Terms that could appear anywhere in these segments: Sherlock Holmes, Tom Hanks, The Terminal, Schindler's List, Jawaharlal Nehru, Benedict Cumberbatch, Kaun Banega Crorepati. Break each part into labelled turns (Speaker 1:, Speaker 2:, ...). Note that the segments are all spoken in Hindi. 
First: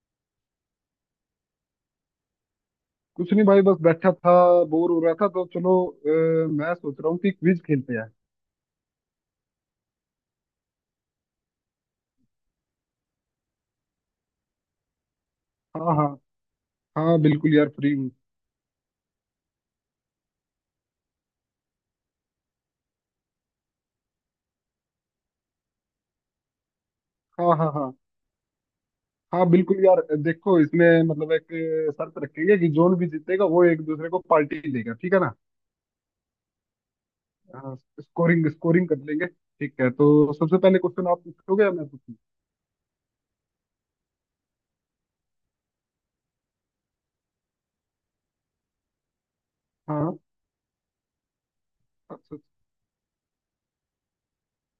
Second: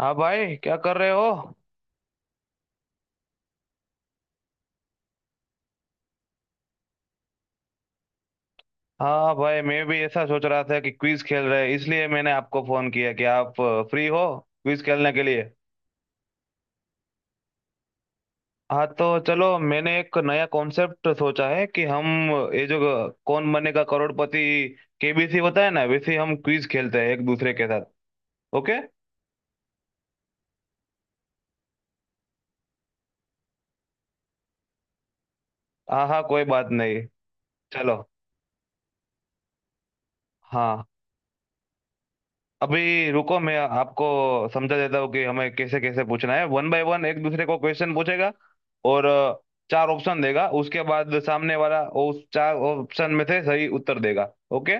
Speaker 1: हाँ भाई, क्या कर रहे हो।
Speaker 2: कुछ नहीं भाई, बस बैठा था। बोर हो रहा था तो चलो, मैं सोच रहा हूँ कि क्विज खेलते हैं।
Speaker 1: हाँ भाई, मैं भी ऐसा सोच रहा था कि क्विज खेल रहे हैं, इसलिए मैंने आपको फोन किया कि आप फ्री हो क्विज खेलने के लिए।
Speaker 2: हाँ हाँ, हाँ बिल्कुल यार, फ्री हूँ।
Speaker 1: हाँ तो चलो, मैंने एक नया कॉन्सेप्ट सोचा है कि हम ये जो कौन बनेगा करोड़पति केबीसी होता है ना, वैसे हम क्विज खेलते हैं एक दूसरे
Speaker 2: हाँ
Speaker 1: के
Speaker 2: हाँ
Speaker 1: साथ।
Speaker 2: हाँ
Speaker 1: ओके।
Speaker 2: हाँ, बिल्कुल यार देखो, इसमें मतलब एक शर्त रखेंगे कि जोन भी जीतेगा वो एक दूसरे को पार्टी देगा, ठीक है ना।
Speaker 1: हाँ हाँ, कोई बात नहीं,
Speaker 2: हाँ,
Speaker 1: चलो।
Speaker 2: स्कोरिंग स्कोरिंग कर लेंगे, ठीक है। तो सबसे पहले
Speaker 1: हाँ,
Speaker 2: क्वेश्चन आप पूछोगे या मैं पूछूँ?
Speaker 1: अभी रुको, मैं आपको समझा देता हूँ कि हमें कैसे कैसे पूछना है। वन बाय वन एक दूसरे को क्वेश्चन पूछेगा और चार
Speaker 2: हाँ।
Speaker 1: ऑप्शन देगा, उसके बाद सामने वाला उस
Speaker 2: हाँ,
Speaker 1: चार ऑप्शन में से सही उत्तर देगा। ओके।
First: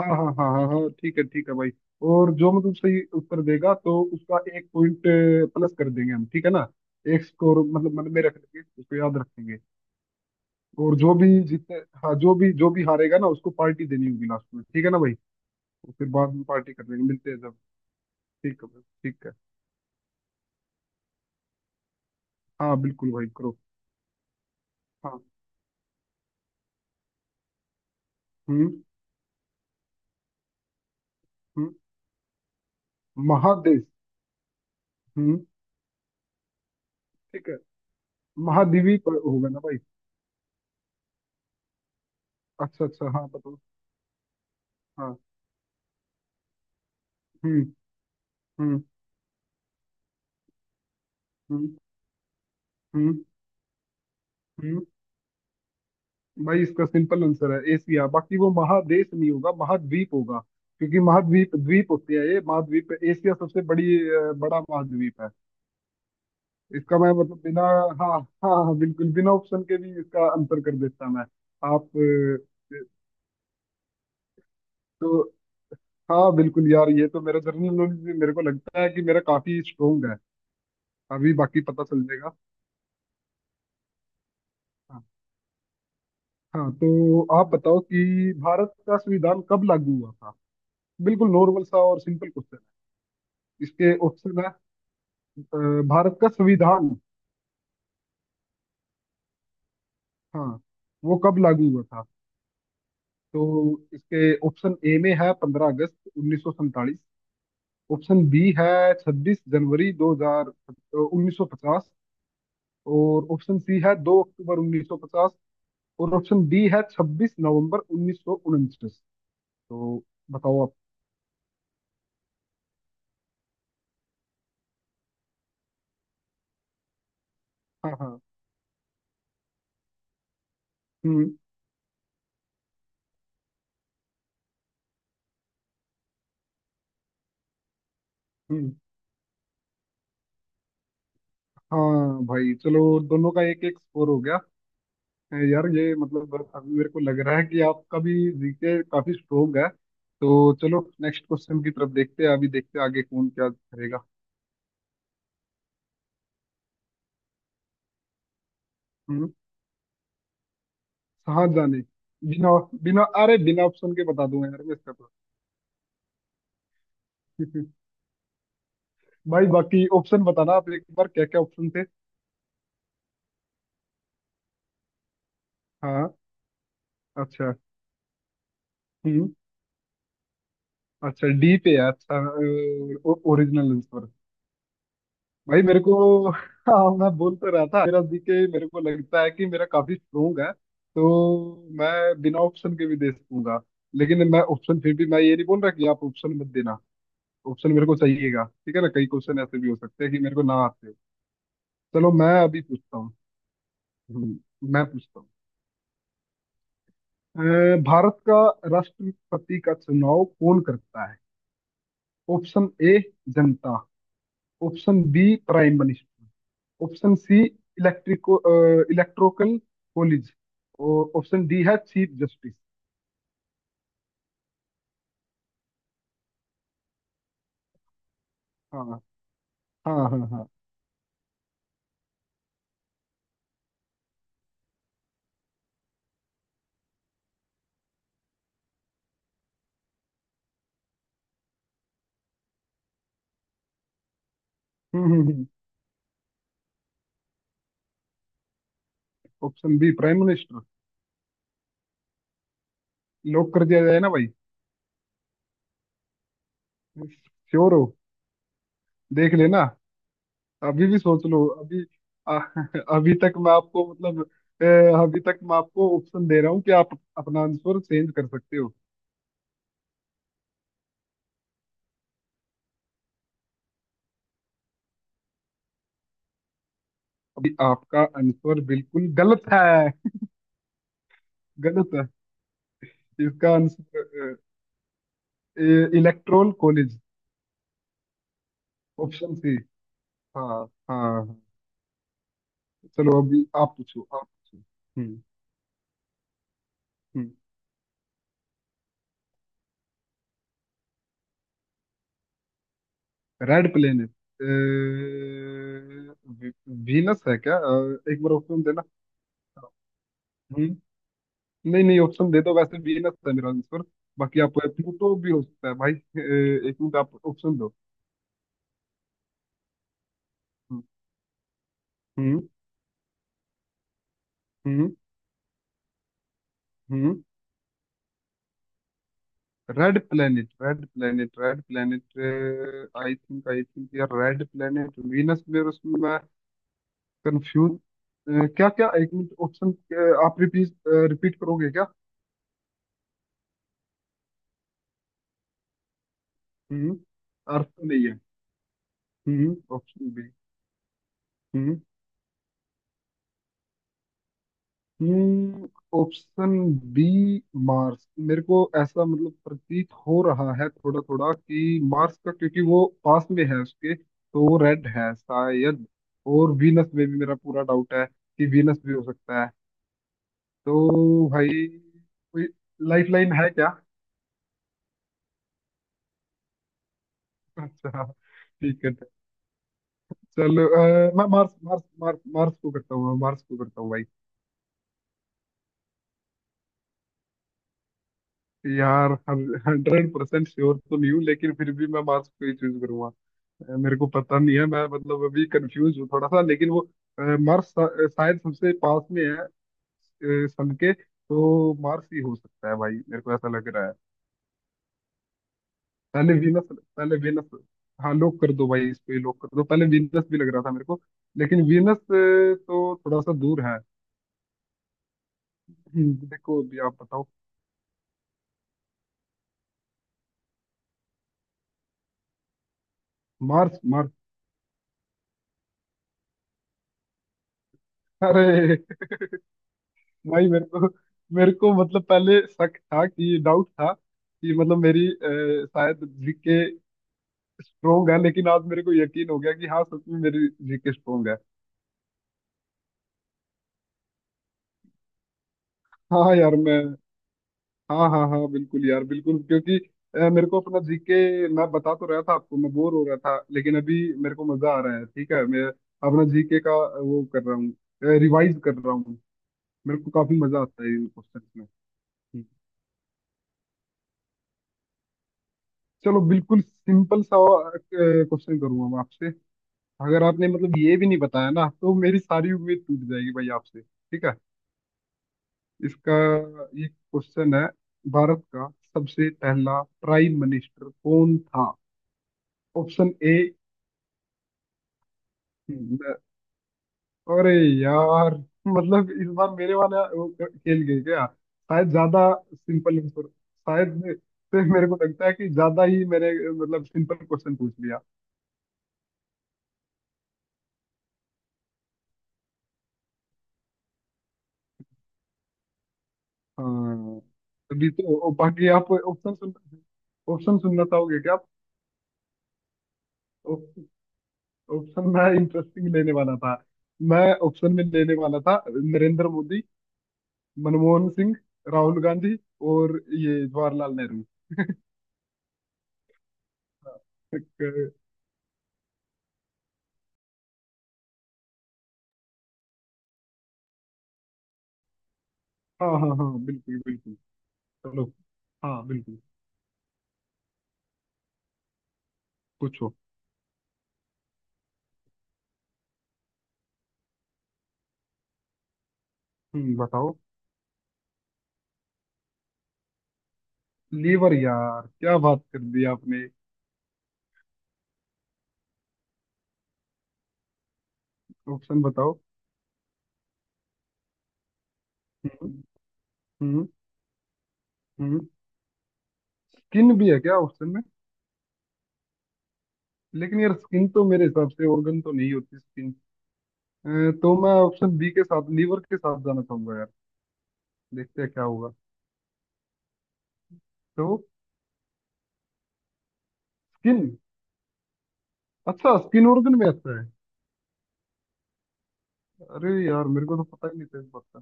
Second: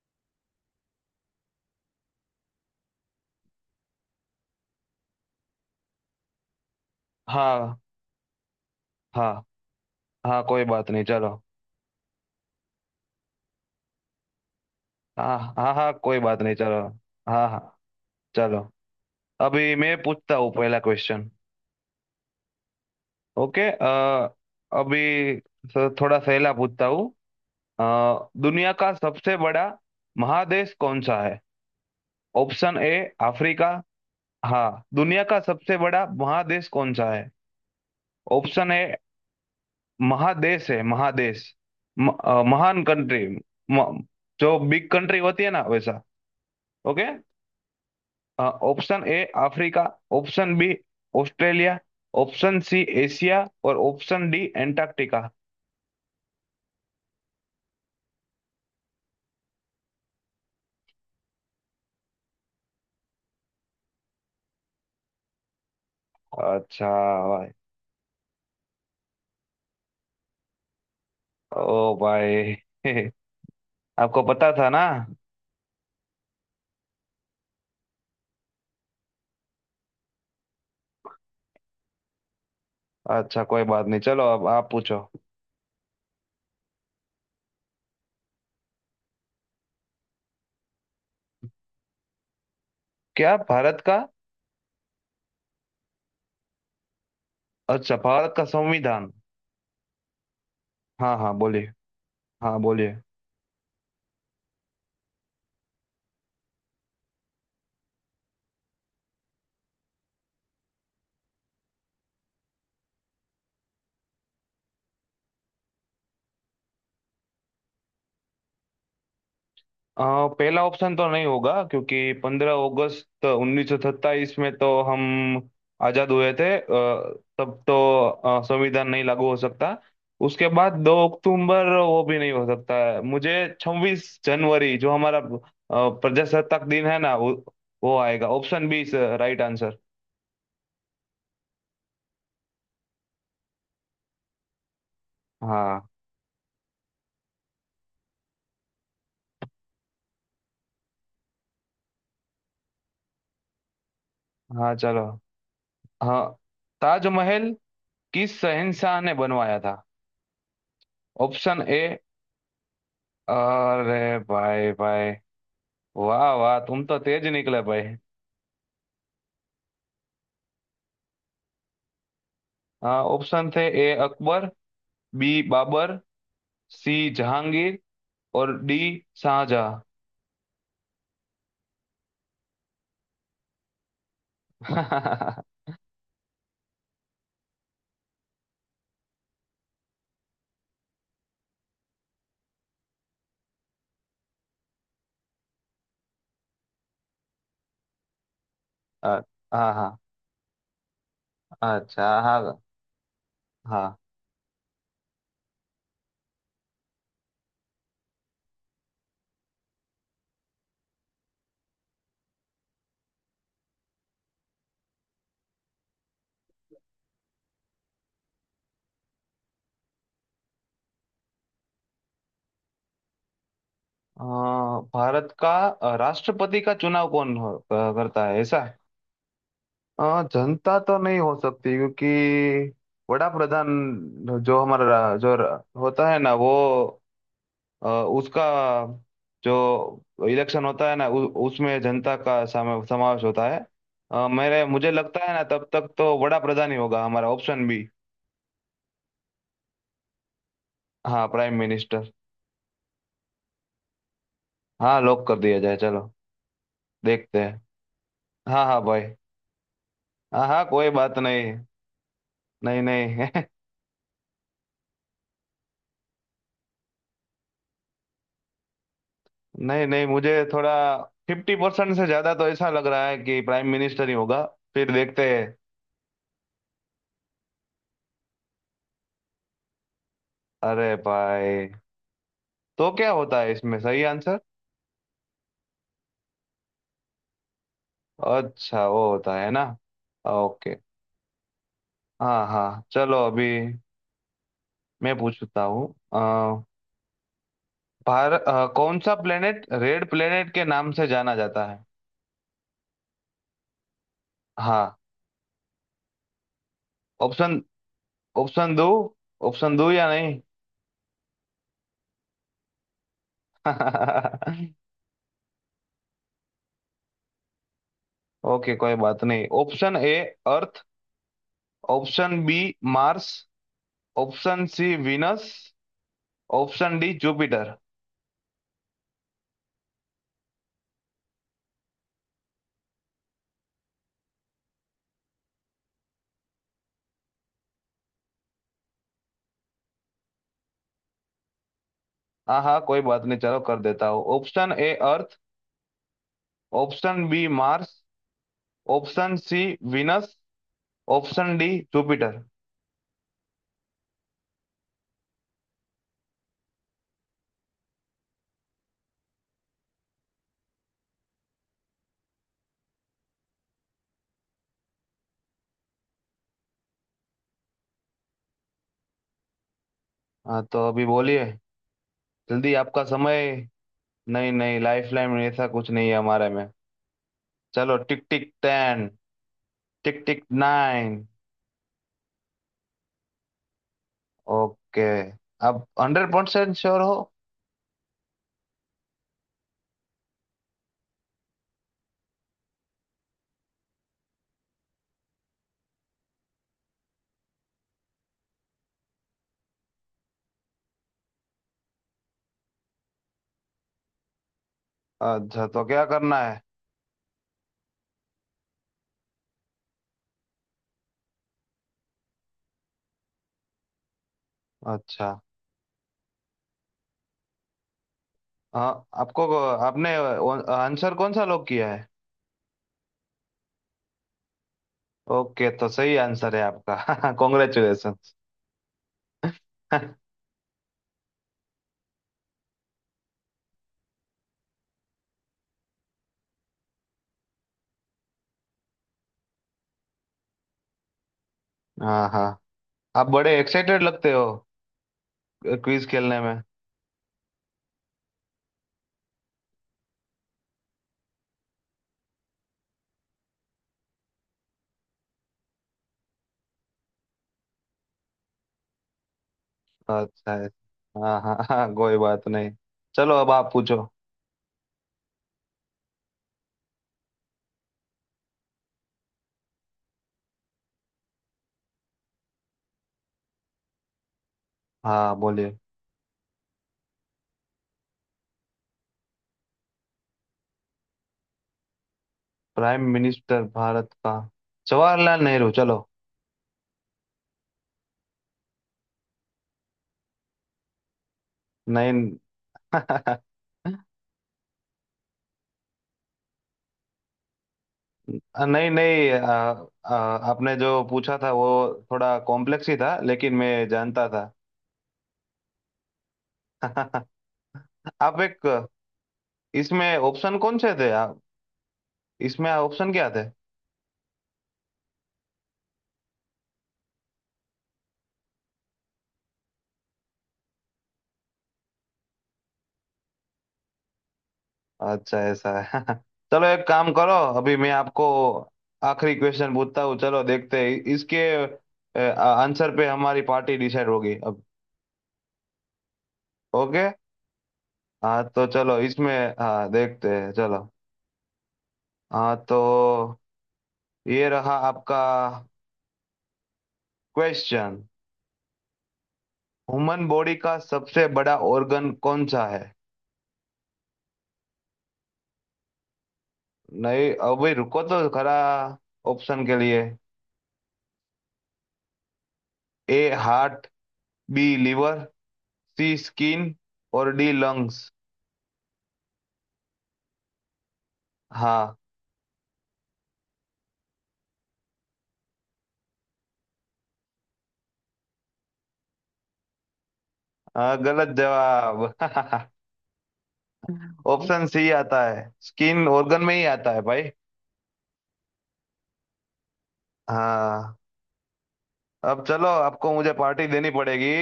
Speaker 2: हाँ हाँ हाँ हाँ हाँ, ठीक है भाई। और जो मतलब सही उत्तर देगा तो उसका एक पॉइंट प्लस कर देंगे हम, ठीक है ना। एक स्कोर
Speaker 1: हाँ
Speaker 2: मतलब मन में रख लेंगे, उसको याद
Speaker 1: हाँ
Speaker 2: रखेंगे।
Speaker 1: हाँ, कोई बात
Speaker 2: और
Speaker 1: नहीं,
Speaker 2: जो भी
Speaker 1: चलो।
Speaker 2: जीते, हाँ, जो भी हारेगा ना उसको पार्टी देनी होगी लास्ट में, ठीक है ना भाई।
Speaker 1: हाँ हाँ हाँ,
Speaker 2: और फिर
Speaker 1: कोई
Speaker 2: बाद
Speaker 1: बात
Speaker 2: में
Speaker 1: नहीं,
Speaker 2: पार्टी
Speaker 1: चलो।
Speaker 2: कर लेंगे मिलते हैं
Speaker 1: हाँ
Speaker 2: जब।
Speaker 1: हाँ,
Speaker 2: ठीक
Speaker 1: चलो।
Speaker 2: है भाई, ठीक है।
Speaker 1: अभी मैं पूछता हूँ पहला क्वेश्चन।
Speaker 2: हाँ बिल्कुल भाई, करो।
Speaker 1: ओके। अभी
Speaker 2: हाँ।
Speaker 1: थोड़ा सहेला पूछता हूँ। दुनिया
Speaker 2: हम्म
Speaker 1: का सबसे बड़ा महादेश कौन सा है।
Speaker 2: हम्म
Speaker 1: ऑप्शन ए अफ्रीका।
Speaker 2: महादेश।
Speaker 1: हाँ, दुनिया का
Speaker 2: हम्म
Speaker 1: सबसे बड़ा महादेश कौन सा है।
Speaker 2: ठीक है।
Speaker 1: Option A.
Speaker 2: महाद्वीप होगा ना भाई।
Speaker 1: महादेश है, महादेश। महान
Speaker 2: अच्छा अच्छा,
Speaker 1: कंट्री।
Speaker 2: हाँ बताओ।
Speaker 1: म, जो बिग
Speaker 2: हाँ।
Speaker 1: कंट्री होती है ना, वैसा। ओके।
Speaker 2: हम्म हम्म
Speaker 1: option A Africa, option B
Speaker 2: हम्म
Speaker 1: ऑस्ट्रेलिया, ऑप्शन सी
Speaker 2: हम्म
Speaker 1: एशिया और ऑप्शन डी
Speaker 2: हम्म
Speaker 1: एंटार्क्टिका।
Speaker 2: भाई इसका सिंपल आंसर है एशिया। बाकी वो महादेश नहीं होगा, महाद्वीप होगा, क्योंकि महाद्वीप द्वीप होते हैं। ये महाद्वीप है। एशिया सबसे बड़ा महाद्वीप है।
Speaker 1: अच्छा।
Speaker 2: इसका मैं मतलब
Speaker 1: भाई।
Speaker 2: बिना, हाँ हाँ हाँ, बिल्कुल बिना ऑप्शन के भी इसका आंसर कर देता मैं। आप
Speaker 1: ओ भाई। आपको पता था ना।
Speaker 2: तो, हाँ बिल्कुल यार, ये तो मेरा जनरल नॉलेज भी, मेरे को लगता है कि मेरा काफी स्ट्रोंग है। अभी बाकी पता चल जाएगा।
Speaker 1: अच्छा, कोई बात नहीं, चलो अब आप पूछो।
Speaker 2: हाँ। हाँ, तो आप बताओ कि भारत का संविधान कब लागू हुआ था। बिल्कुल नॉर्मल सा और सिंपल क्वेश्चन
Speaker 1: क्या,
Speaker 2: है।
Speaker 1: भारत
Speaker 2: इसके
Speaker 1: का?
Speaker 2: ऑप्शन है अ, भारत का संविधान,
Speaker 1: अच्छा, भारत का संविधान।
Speaker 2: हाँ,
Speaker 1: हाँ
Speaker 2: वो
Speaker 1: हाँ
Speaker 2: कब लागू
Speaker 1: बोलिए।
Speaker 2: हुआ था।
Speaker 1: हाँ बोलिए।
Speaker 2: तो इसके ऑप्शन ए में है 15 अगस्त 1947। ऑप्शन बी है 26 जनवरी 2000 1950। और ऑप्शन सी है 2 अक्टूबर 1950। और ऑप्शन डी है 26 नवंबर 1949।
Speaker 1: अ,
Speaker 2: तो बताओ
Speaker 1: पहला
Speaker 2: आप।
Speaker 1: ऑप्शन तो नहीं होगा, क्योंकि पंद्रह अगस्त उन्नीस सौ सत्ताईस में तो हम आजाद हुए थे। तब तो
Speaker 2: हाँ हाँ।
Speaker 1: संविधान नहीं लागू हो सकता। उसके बाद दो
Speaker 2: हम्म
Speaker 1: अक्टूबर, वो भी नहीं हो सकता है मुझे। छब्बीस जनवरी जो हमारा प्रजासत्ताक दिन है ना, वो आएगा। ऑप्शन
Speaker 2: हम्म
Speaker 1: बी इज राइट आंसर।
Speaker 2: हाँ भाई चलो, दोनों का एक एक स्कोर हो गया। यार
Speaker 1: हाँ
Speaker 2: ये मतलब अभी मेरे को लग रहा है कि आपका भी जीके काफी स्ट्रोंग है। तो चलो नेक्स्ट क्वेश्चन की तरफ देखते हैं, अभी देखते हैं आगे कौन क्या करेगा।
Speaker 1: हाँ चलो। हाँ। ताजमहल किस शहंशाह ने
Speaker 2: हम्म
Speaker 1: बनवाया था। ऑप्शन
Speaker 2: शाहजहां
Speaker 1: ए।
Speaker 2: ने। बिना, बिना अरे बिना ऑप्शन के
Speaker 1: अरे
Speaker 2: बता दूंगा यार
Speaker 1: भाई
Speaker 2: मैं इसका
Speaker 1: भाई,
Speaker 2: तो।
Speaker 1: वाह वाह, तुम तो तेज निकले भाई।
Speaker 2: भाई बाकी ऑप्शन बताना आप, एक बार क्या क्या ऑप्शन थे।
Speaker 1: हाँ, ऑप्शन थे, ए अकबर, बी बाबर,
Speaker 2: हाँ।
Speaker 1: सी
Speaker 2: अच्छा।
Speaker 1: जहांगीर और डी
Speaker 2: हम्म
Speaker 1: शाहजहां।
Speaker 2: अच्छा, डी पे है, अच्छा। Original answer. भाई मेरे को, हाँ, मैं बोल तो रहा था मेरा जीके, मेरे को लगता है कि मेरा काफी स्ट्रोंग है, तो मैं बिना ऑप्शन के भी दे सकूंगा। लेकिन मैं ऑप्शन, फिर भी मैं ये नहीं बोल रहा कि आप ऑप्शन मत देना। ऑप्शन मेरे को चाहिएगा, ठीक है ना। कई
Speaker 1: अ-
Speaker 2: क्वेश्चन ऐसे भी
Speaker 1: हाँ
Speaker 2: हो
Speaker 1: हाँ,
Speaker 2: सकते हैं कि मेरे को ना आते हो।
Speaker 1: अच्छा
Speaker 2: चलो मैं
Speaker 1: हाँ।
Speaker 2: अभी पूछता हूँ।
Speaker 1: हाँ।
Speaker 2: हम्म, मैं पूछता हूँ अ, भारत का राष्ट्रपति का चुनाव कौन करता है। ऑप्शन ए जनता, option B prime minister, option C इलेक्ट्रिको, इलेक्ट्रोकल कॉलेज, और ऑप्शन डी है चीफ जस्टिस।
Speaker 1: अ, भारत का राष्ट्रपति का चुनाव कौन करता है, ऐसा।
Speaker 2: हाँ, हाँ हाँ हाँ।
Speaker 1: जनता तो नहीं हो सकती, क्योंकि बड़ा प्रधान जो हमारा जो होता है ना, वो उसका जो इलेक्शन होता है ना, उसमें जनता का समावेश होता है। अ, मेरे मुझे
Speaker 2: हम्म हम्म
Speaker 1: लगता है ना,
Speaker 2: हम्म
Speaker 1: तब तक तो बड़ा प्रधान ही होगा हमारा। Option B.
Speaker 2: Option B, prime minister,
Speaker 1: हाँ, प्राइम मिनिस्टर।
Speaker 2: लॉक कर दिया जाए ना भाई।
Speaker 1: हाँ, लॉक कर दिया जाए, चलो देखते हैं।
Speaker 2: श्योर हो,
Speaker 1: हाँ हाँ भाई।
Speaker 2: देख लेना,
Speaker 1: हाँ हाँ,
Speaker 2: अभी
Speaker 1: कोई
Speaker 2: भी
Speaker 1: बात
Speaker 2: सोच लो
Speaker 1: नहीं।
Speaker 2: अभी। आ,
Speaker 1: नहीं
Speaker 2: अभी
Speaker 1: नहीं।
Speaker 2: तक मैं आपको मतलब, अभी तक मैं आपको ऑप्शन दे रहा हूँ कि आप अपना आंसर चेंज कर सकते हो।
Speaker 1: नहीं नहीं, मुझे थोड़ा फिफ्टी परसेंट से ज्यादा तो ऐसा लग रहा है कि प्राइम मिनिस्टर ही होगा। फिर देखते हैं।
Speaker 2: अभी आपका आंसर बिल्कुल गलत है,
Speaker 1: अरे भाई,
Speaker 2: गलत है।
Speaker 1: तो क्या होता है
Speaker 2: इसका
Speaker 1: इसमें सही
Speaker 2: आंसर
Speaker 1: आंसर?
Speaker 2: इलेक्ट्रोल कॉलेज,
Speaker 1: अच्छा, वो
Speaker 2: ऑप्शन
Speaker 1: होता है
Speaker 2: सी।
Speaker 1: ना।
Speaker 2: हाँ।
Speaker 1: ओके।
Speaker 2: हाँ हाँ।
Speaker 1: हाँ हाँ, चलो
Speaker 2: चलो
Speaker 1: अभी
Speaker 2: अभी आप पूछो, आप पूछो।
Speaker 1: मैं
Speaker 2: हम्म
Speaker 1: पूछता हूँ।
Speaker 2: हम्म
Speaker 1: भारत, कौन सा प्लेनेट रेड प्लेनेट के नाम से जाना जाता है।
Speaker 2: Red planet.
Speaker 1: हाँ।
Speaker 2: वीनस है क्या?
Speaker 1: ऑप्शन,
Speaker 2: एक बार ऑप्शन
Speaker 1: ऑप्शन
Speaker 2: देना।
Speaker 1: दो। ऑप्शन दो या नहीं।
Speaker 2: हम्म नहीं नहीं, ऑप्शन दे दो, वैसे वीनस है मेरा आंसर। बाकी आप, प्लूटो भी हो सकता है भाई। एक मिनट, आप ऑप्शन दो।
Speaker 1: ओके, कोई बात नहीं। ऑप्शन ए अर्थ, ऑप्शन
Speaker 2: हम्म
Speaker 1: बी मार्स, ऑप्शन
Speaker 2: हम्म
Speaker 1: सी वीनस, ऑप्शन डी
Speaker 2: हम्म
Speaker 1: Jupiter.
Speaker 2: Red planet, red planet, red planet. I think यार, रेड प्लेनेट वीनस में उसमें कंफ्यूज। क्या क्या, एक मिनट ऑप्शन, आप रिपीट रिपीट करोगे क्या?
Speaker 1: हाँ हाँ, कोई बात नहीं, चलो कर देता हूँ। ऑप्शन ए अर्थ,
Speaker 2: हम्म
Speaker 1: ऑप्शन बी
Speaker 2: ऑप्शन
Speaker 1: मार्स,
Speaker 2: नहीं है।
Speaker 1: Option C
Speaker 2: option B.
Speaker 1: Venus, option D
Speaker 2: हम्म
Speaker 1: जुपिटर।
Speaker 2: Option B, Mars. मेरे को ऐसा मतलब प्रतीत हो रहा है थोड़ा थोड़ा कि मार्स का, क्योंकि वो पास में है उसके, तो वो रेड है शायद। और वीनस में भी मेरा पूरा डाउट है कि वीनस भी हो सकता है।
Speaker 1: हाँ तो अभी
Speaker 2: तो
Speaker 1: बोलिए,
Speaker 2: भाई, कोई
Speaker 1: जल्दी, आपका
Speaker 2: लाइफ लाइन
Speaker 1: समय।
Speaker 2: है क्या?
Speaker 1: नहीं नहीं, लाइफ लाइन ऐसा कुछ नहीं है हमारे में। चलो
Speaker 2: अच्छा।
Speaker 1: टिक टिक
Speaker 2: ठीक है।
Speaker 1: टेन, टिक टिक
Speaker 2: चलो, मैं
Speaker 1: nine.
Speaker 2: Mars Mars Mars Mars को करता हूँ, मैं मार्स को करता हूँ भाई।
Speaker 1: ओके, अब हंड्रेड परसेंट श्योर हो?
Speaker 2: यार 100% श्योर तो नहीं हूँ, लेकिन फिर भी मैं मार्स को ही चूज करूंगा। मेरे को पता नहीं है, मैं मतलब अभी कंफ्यूज हूँ थोड़ा सा, लेकिन वो मार्स शायद सबसे पास में है सन के, तो मार्स ही हो सकता है भाई, मेरे को ऐसा लग रहा है।
Speaker 1: अच्छा, तो क्या
Speaker 2: पहले
Speaker 1: करना है?
Speaker 2: वीनस, पहले वीनस, हाँ। लॉक कर दो भाई, इस पे लॉक कर दो। पहले वीनस भी लग रहा था मेरे को, लेकिन वीनस तो थोड़ा सा दूर है।
Speaker 1: अच्छा
Speaker 2: देखो, अभी आप बताओ।
Speaker 1: हाँ। आपको, आपने आंसर कौन सा लॉक किया है?
Speaker 2: Mars, Mars.
Speaker 1: ओके, तो सही आंसर है आपका। कॉन्ग्रेचुलेशन।
Speaker 2: अरे भाई, मेरे को, मेरे को मतलब पहले शक था, कि डाउट था कि मतलब मेरी शायद जीके स्ट्रोंग है, लेकिन आज मेरे को यकीन हो गया कि हाँ, सच में मेरी जीके स्ट्रोंग है।
Speaker 1: हाँ हाँ, आप बड़े एक्साइटेड लगते हो क्विज
Speaker 2: हाँ
Speaker 1: खेलने में।
Speaker 2: यार मैं, हाँ हाँ हाँ, बिल्कुल यार, बिल्कुल, क्योंकि मेरे को अपना जीके, मैं बता तो रहा था आपको मैं बोर हो रहा था, लेकिन अभी मेरे को मजा आ रहा है। ठीक है, मैं अपना जीके का वो कर रहा हूँ, रिवाइज कर रहा हूँ। मेरे को काफी
Speaker 1: अच्छा
Speaker 2: मजा
Speaker 1: है।
Speaker 2: आता है इन
Speaker 1: हाँ
Speaker 2: क्वेश्चन
Speaker 1: हाँ हाँ, कोई
Speaker 2: में।
Speaker 1: बात नहीं, चलो अब आप पूछो।
Speaker 2: चलो बिल्कुल सिंपल सा क्वेश्चन करूंगा मैं आपसे। अगर आपने मतलब ये भी नहीं बताया ना तो मेरी सारी उम्मीद टूट जाएगी भाई आपसे, ठीक है।
Speaker 1: हाँ बोलिए।
Speaker 2: इसका ये क्वेश्चन है, भारत का सबसे पहला प्राइम मिनिस्टर कौन था?
Speaker 1: Prime
Speaker 2: option A.
Speaker 1: Minister Bharat का जवाहरलाल नेहरू, चलो।
Speaker 2: अरे यार, मतलब इस बार मेरे वाला वो खेल गए क्या? शायद
Speaker 1: नई।
Speaker 2: ज्यादा सिंपल आंसर
Speaker 1: नहीं
Speaker 2: शायद से, मेरे को लगता है कि ज्यादा ही मैंने मतलब सिंपल क्वेश्चन पूछ लिया।
Speaker 1: नहीं। आ, आ, आपने जो पूछा था, वो थोड़ा कॉम्प्लेक्स ही था, लेकिन मैं जानता था।
Speaker 2: हाँ अभी तो,
Speaker 1: आप एक
Speaker 2: बाकी आप ऑप्शन सुन,
Speaker 1: इसमें ऑप्शन
Speaker 2: ऑप्शन
Speaker 1: कौन
Speaker 2: सुनना
Speaker 1: से थे
Speaker 2: चाहोगे क्या
Speaker 1: आप,
Speaker 2: आप?
Speaker 1: इसमें ऑप्शन क्या थे?
Speaker 2: ऑप्शन मैं इंटरेस्टिंग लेने वाला था। मैं ऑप्शन में लेने वाला था नरेंद्र मोदी, मनमोहन सिंह, राहुल गांधी, और ये जवाहरलाल नेहरू।
Speaker 1: अच्छा, ऐसा है। चलो, एक काम करो, अभी मैं
Speaker 2: एक-
Speaker 1: आपको आखिरी क्वेश्चन पूछता हूँ। चलो देखते हैं, इसके आंसर पे हमारी पार्टी डिसाइड होगी अब।
Speaker 2: हाँ हाँ हाँ, बिल्कुल
Speaker 1: ओके।
Speaker 2: बिल्कुल। चलो।
Speaker 1: हाँ तो
Speaker 2: हाँ
Speaker 1: चलो
Speaker 2: बिल्कुल।
Speaker 1: इसमें। हाँ देखते हैं, चलो। हाँ
Speaker 2: पूछो।
Speaker 1: तो ये रहा आपका क्वेश्चन।
Speaker 2: बताओ।
Speaker 1: ह्यूमन बॉडी का सबसे बड़ा ऑर्गन कौन सा है?
Speaker 2: लीवर यार, क्या बात कर दी आपने।
Speaker 1: नहीं, अभी रुको तो खरा, ऑप्शन के लिए,
Speaker 2: ऑप्शन बताओ।
Speaker 1: A heart, B liver,
Speaker 2: hmm
Speaker 1: C
Speaker 2: hmm
Speaker 1: skin और डी लंग्स।
Speaker 2: हम्म किन भी है क्या ऑप्शन में?
Speaker 1: हाँ।
Speaker 2: लेकिन यार स्किन तो मेरे हिसाब से ऑर्गन तो नहीं होती स्किन, तो मैं ऑप्शन बी के साथ, लीवर के साथ जाना चाहूंगा यार।
Speaker 1: हाँ,
Speaker 2: देखते हैं
Speaker 1: गलत
Speaker 2: क्या होगा।
Speaker 1: जवाब।
Speaker 2: तो
Speaker 1: ऑप्शन सी आता है, स्किन ऑर्गन में ही आता
Speaker 2: स्किन,
Speaker 1: है भाई।
Speaker 2: अच्छा, स्किन ऑर्गन में आता है।
Speaker 1: हाँ, अब चलो
Speaker 2: अरे यार,
Speaker 1: आपको
Speaker 2: मेरे
Speaker 1: मुझे
Speaker 2: को तो
Speaker 1: पार्टी
Speaker 2: पता ही नहीं
Speaker 1: देनी
Speaker 2: था इस बात
Speaker 1: पड़ेगी।
Speaker 2: का।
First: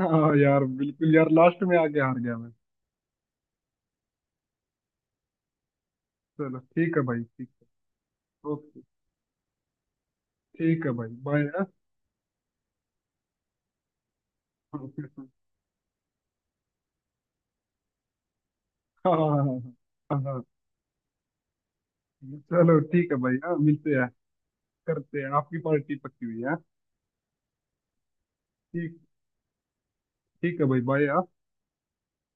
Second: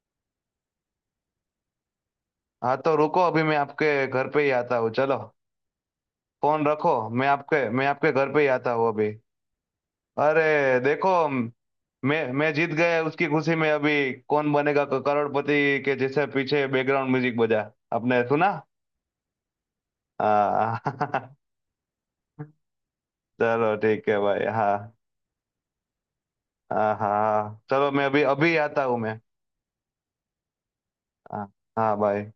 Speaker 2: हाँ यार बिल्कुल यार, लास्ट में आके हार गया मैं।
Speaker 1: हाँ तो रुको, अभी मैं आपके घर पे ही आता हूँ, चलो।
Speaker 2: चलो
Speaker 1: फोन रखो,
Speaker 2: ठीक है भाई ठीक है।
Speaker 1: मैं आपके घर पे ही आता
Speaker 2: ओके।
Speaker 1: हूँ अभी। अरे
Speaker 2: ठीक है भाई,
Speaker 1: देखो,
Speaker 2: बाय। हाँ
Speaker 1: मैं जीत गया उसकी खुशी में अभी कौन बनेगा करोड़पति के जैसे पीछे बैकग्राउंड म्यूजिक बजा, आपने सुना।
Speaker 2: हाँ हाँ हाँ हाँ। हाँ, हाँ।
Speaker 1: हाँ।
Speaker 2: चलो ठीक है भाई, हाँ
Speaker 1: चलो
Speaker 2: मिलते
Speaker 1: ठीक
Speaker 2: हैं,
Speaker 1: है भाई। हाँ।
Speaker 2: करते हैं। आपकी पार्टी पक्की हुई है, हाँ?
Speaker 1: हाँ हाँ हाँ। चलो मैं अभी अभी आता हूँ
Speaker 2: ठीक,
Speaker 1: मैं।
Speaker 2: ठीक है भाई, बाय।
Speaker 1: हाँ। हाँ भाई।